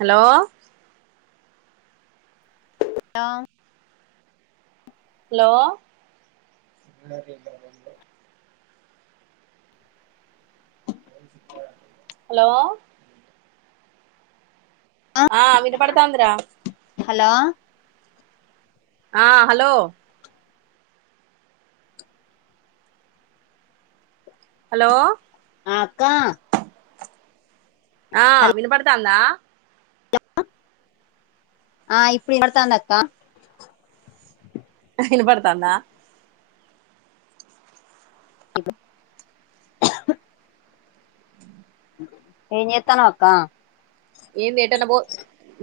Hello ఆ hello hello ఆ వినపడ్తాంది రా హలో ఆ హలో హలో అ అక్కా ఆ హల్ వినబడ్తాందా ఆ ఇప్పుడు వినపబడ్తాందక్కా వినపడ్తాందా [inaudible] ఎంజేతన్నవక్కా ఏం లే ఏటన్న పో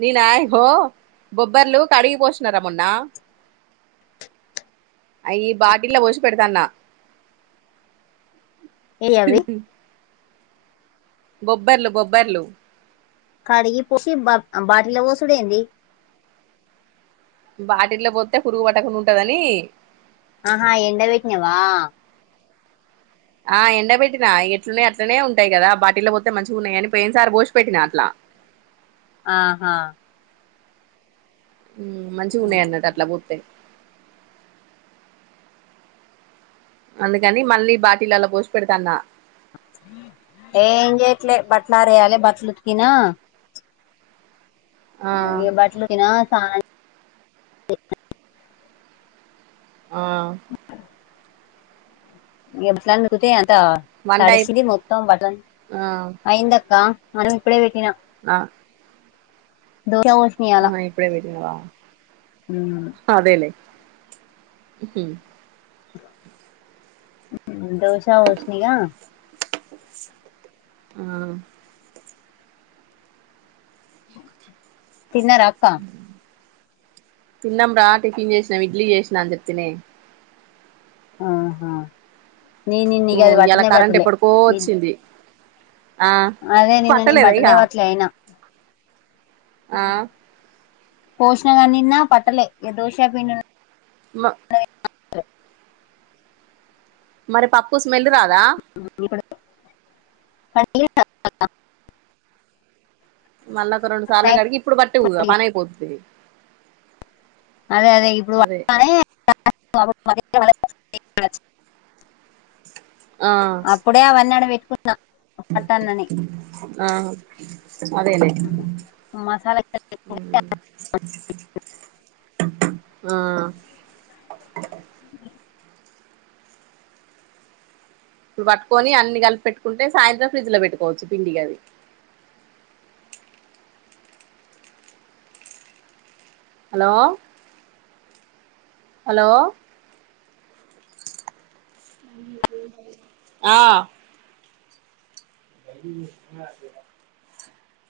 నేనా ఐహో బొబ్బర్లు కడిగి పోస్నారా మొన్నా ఐయి బాటిల్లా వోసి పెడ్తాన్నా ఏయ్ అవి ఉ బొబ్బర్లు బొబ్బర్లు కడిగిపొషి బ-బాటిల్ల వోసుడేంది బాటిల్లా వోతే పురుగు వట్టకుండా ఉంటదనీ ఆహా ఎండవెట్నావా ఆ ఎండ బెట్టినా ఎట్లునయట్నే అట్లనే ఉంటాయి గాదా బాటిల్ల ఒతే మంచిగున్నాయని పెయిన్సారి బోషి పెట్టినా అట్లా ఆహా ఉమ్ మంచిగా ఉన్నాయి అన్నట్టు అట్లా పూత్తె అందుకని మళ్ళీ బాటిలల్ల పోసి పెడ్తాన్నా ఏన్ జెట్లే బాట్లారేయాలే బట్లు ఉతికినా ఆ ఇగ బట్లు ఉకినా సాన్ ఆ ఎప్పుట్లానీ ఉతుక్ అదా వంట అయి తడిసిది మొత్తం బట్టలు ఆ అయిందక్క మనం ఇప్పుడే వెట్టినా ఆ దోష వోష్ ఆ ఇప్పుడే వేట్టినవా అదేలే దోశా పోష్న ఇగా ఆ తిన్నారక్క తిన్నాం రా టిఫిన్ జెష్నామ్ ఇడ్లీ జెష్నా అంజెప్తిని ఆహా నే నిన్ను ఓ ఇగా అది ఇయాల వట్టనే కరెంట్ వట్టలే ఎప్పటికో వచ్చింది ఆ అదే నిన్న నెను పట్టలేదా ఇగ బట్టనే వట్లే అయిన ఆ పోష్న గాని నిన్న పట్టలే ఇగ దోష పిం మ మరి పప్పు స్మెల్ రాదా అ ఉపెడ్త పనిలేక అత్త మ్ మళ్ళా ఒక రోండు సార్లు కడిగి ఇప్పుడు బట్టూ పనైపోతది అదే అదే ఇప్పుడు వట అనే ఆ డే అవన్నీ ఆడపెట్టుకుంట్న ఆ పట్టానని ఆ అదేలే మసాలా ఆ ఇప్పుడు పట్టుకోని అన్ని కలిపి పెట్టుకుంటే సాయంత్రం ఫ్రిడ్జ్ లో పెట్టుకోవచ్చు పిండి అది హలో హలో ఆ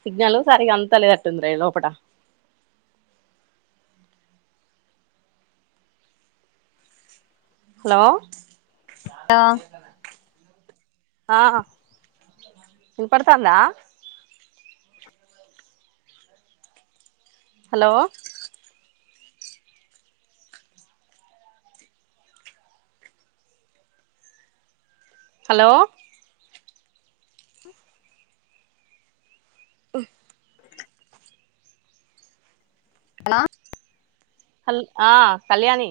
సిగ్నలు సరిగ అందుతా లేనట్టుంది రా లోపట హలో హలో ఆ వినపడతాందా హలో హలో ఉ అనా హల్ ఆ కళ్యాణీ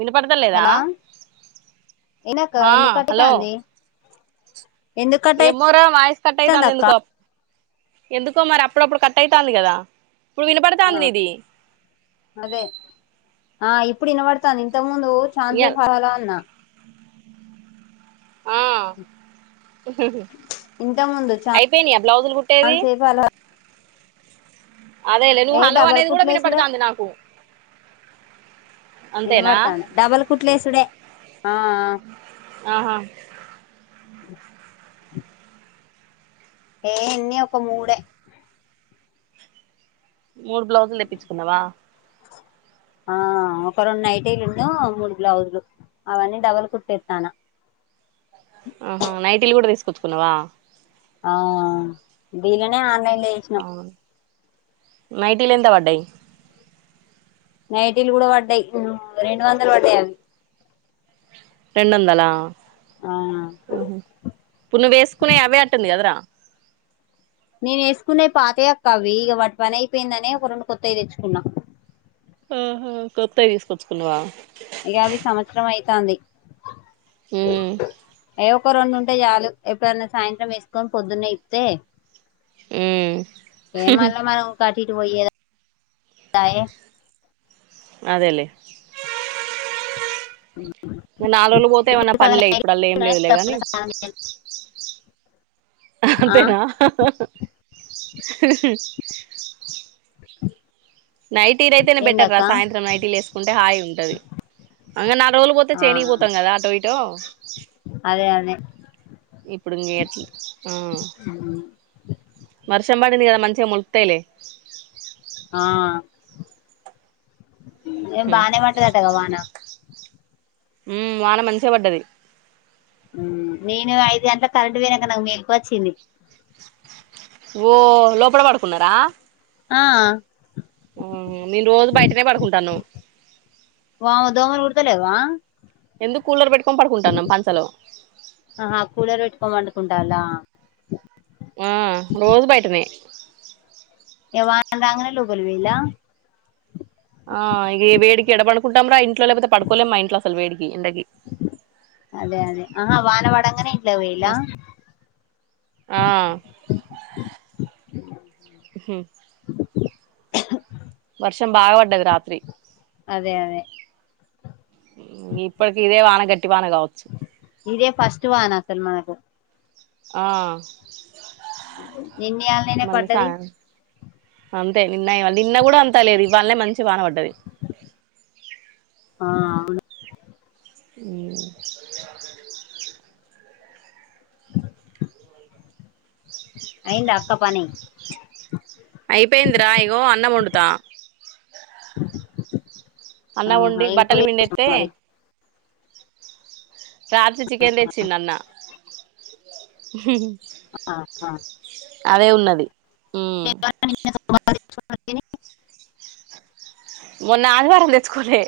వినపడత లేదా ఎనక ఎందు హలో కటితాంది ఏమోరా వాయిస్ కట్ అయితాంది ఎందుకో ఎందుకో మరి అప్పుడప్పుడు కట్ అయితాంది కదా ఫుల్ వినపడతాంది నీది అదే ఆ ఇప్పుడు వినబడతాంది ఇంతకు ముందూ ఇయల్ చాన్సేపు హలో అన్నా ఆ ఇంత ముందు అయిపోయినయ బ్లౌజులు కుట్టేవి చాలాసేపు అలా అదేలే నువ్వు ఏ హలో డబల్ అనేది కూడా కుట్లేసుడే వినపడుతాంది నాకు అంతేనా ఇనబడతాంది డబల్ కుట్లేసుడే ఆహా ఏ ఎన్ని ఒక మూడే మూడు బ్లౌజులు తెప్పిచ్చుకున్నావా ఆ ఒక రెండు నైటీలున్ను మూడు బ్లౌజులు అవన్నీ డబల్ కుట్టేత్తాన ఊహు నైటీలు గూడ తీసుకొచ్చుకున్నవా ఆ దీల్లనే ఆన్లైన్ లో చేసినాం ఆ నైటిలెంత పడ్డయ్ నైటీలు కూడ పడ్డయ్ రెండు వందలు పడ్డయ్ అవి రెండొందలా ఆ ఊహు ఇప్పుడు నువ్వేసుకునే అవే అంటుంది కదరా నేను ఏసుకునేవి పాతయి అక్క అవీ ఇగ వాటి పని అయిపోయిందని ఒక రెండు కొత్తవి తెచ్చుకున్నా ఆహా కొత్తయి తీసుకొచ్చుకున్నవా ఇగ అవి సంవత్సరం అయితాంది ఊ ఏ ఒక్క రొండు ఉంటే చాలు ఎప్పుడన్న సాయంత్రం వేసుకొన్ పొద్దున్నే ఇప్పితే ఉమ్ ఏ మళ్ళ మనమ్ ఊకె అటు ఇటు వొయే పాయె అదెలేే ఇంక నాలుగు రోజ్లు పోతే ఏవన్న ఇప్పుడు సగం పనులే ఇప్పుడల్ల ఏం లేదులేగాని ఆ అంతేనా నైటిలయితేనే బెటర్ రా ఏందక్క సాయంత్రం నైటీల్ వేసుకుంటే హాయిగుంటది అ ఇంగ నాల్గు రోజులు పోతే ఆ చేనికి పోతాం కదా అటో ఇటో అదే అదే ఇప్పుడింగేట్ల్ ఊ వర్షం పడింది కదా మంచిగా మొలుత్తాయిలే ఏం బానే వడ్డదటగదా వానా ఊమ్ వానా మంచిగ వడ్డది ఊమ్ నేను ఐదు గంటలకి కరెంట్ వోయినంక నాకు మేల్ కువొచ్చింది వో లోపడ పడుకున్నారా ఆ ఊ నేను రోజు బయటనే పడుకుంటానామ్ వావ్ దోమలుకుడతలేవా ఎందుకు కూలర్ పెట్టుకోని పడుకుంటాన్నాం పంచలో ఆహా కూలర్ పెట్టుకొని పండుకుంటాల ఆహ్ రోజు బయటనే ఇగ వానా రాంగనే లోపలికి వోయ్యిళ్ల ఆ ఇగ ఈ వేడికి ఎడ పడుకుంటాం రా ఇంట్లో లేకపోతే పడుకోలేం మా ఇంట్లో అసలు వేడికి ఎండకి. అదే అదే ఆహ వానవడంగనే ట్లా వొయ్యిళ్ల మస్త్ ఆ [unintelligible] వర్షం బాగావడ్డది రాత్రి అదే అదే ఇంగ ఇప్పటికి ఇదే వాన గట్టి వాన కావచ్చు ఇదే ఫస్ట్ వాన అసల్ మనకు ఆ నిన్నియాలనే మళ్ళ పడ్డది సాయం అంతే నిన్న ఇవల్ నిన్న గూడా అంత లేదు ఇవ్వాలనే మంచి వాన వడ్డది ఆ అవును మ్మ్ అయిందా అక్క పని అయిపోయిందిరా ఇగో అన్నం వొండుతా అన్నం వండి ఏమ్ కూర బట్టలు పిండేత్తే చేసినవ్ మరి రాత్రి చికెన్ తెచ్చిండు అన్న ఆహా అదే ఉన్నది [inaudible] మొన్నాదివారం తెచ్చుకోలే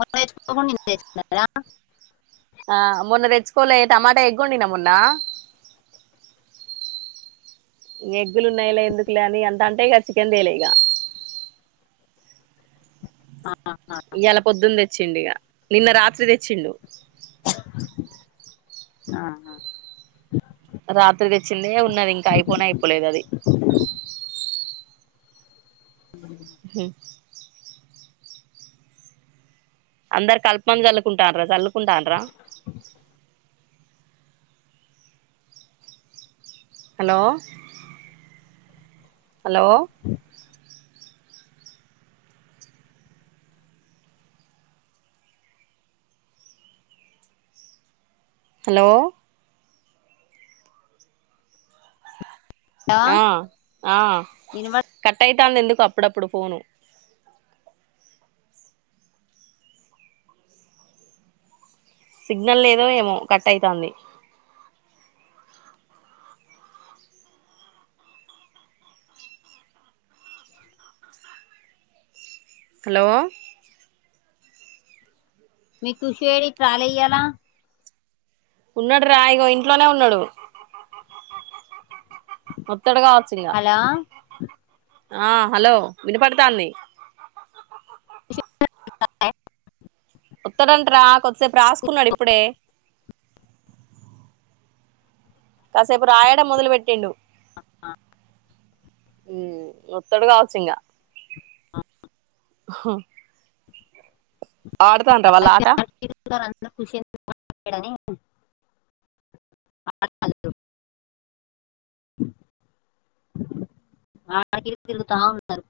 మొన్న తెచ్చుకోకుండా నిన్న తెచ్చుకున్నారా రా ఆ మొన్న తెచ్చుకోలే టమాటా ఎగ్గోండినా మొన్న ఎగ్గులున్నాయిలే ఎందుకులే అని అంటాంటే ఇగ చికెన్ తెేలే ఇగ ఆహా ఈయలా పొద్దున తెచ్చిండు ఇగ నిన్న రాత్రి తెచ్చిండు ఆహా రాత్రి దెచ్చిందే ఉన్నది ఇంకా అయిపోనే అయిపోలే గది ఆహ్ హ్హ్ అందరు కల్పమందు జల్లుకుంటాండ్రా జల్లుకుంటాడ్రా హలో హలో హలో ఆహా ఆ ఆ ఇనుప కట్టైతాందేందుకో అప్పుడప్పుడు ఫోను సిగ్నల్ లేదో ఏమో కటైతాంది హలో మీ కుషి యేడి ఇటు రాలె ఇయ్యలా ఉన్నాడు రా ఇగో ఇంట్లోనే ఉన్నాడు అత్తడు కావచ్చు అలా ఆ హలో విన్పడ్తాంది ఓత్తడంటరా కొద్దిసేపు రాస్కున్నాడు ఇప్పుడే కాసేపు రాయడం మొదలుపెట్టిండు ఉ ఒత్తడు కావచ్చు ఇంగా ఆడ్తాంటవళ్ళట తిడుతరంతన ఖుషి ఎందుకు మాట్లాడని అడికిడికి తిరుగుతా ఉన్నరు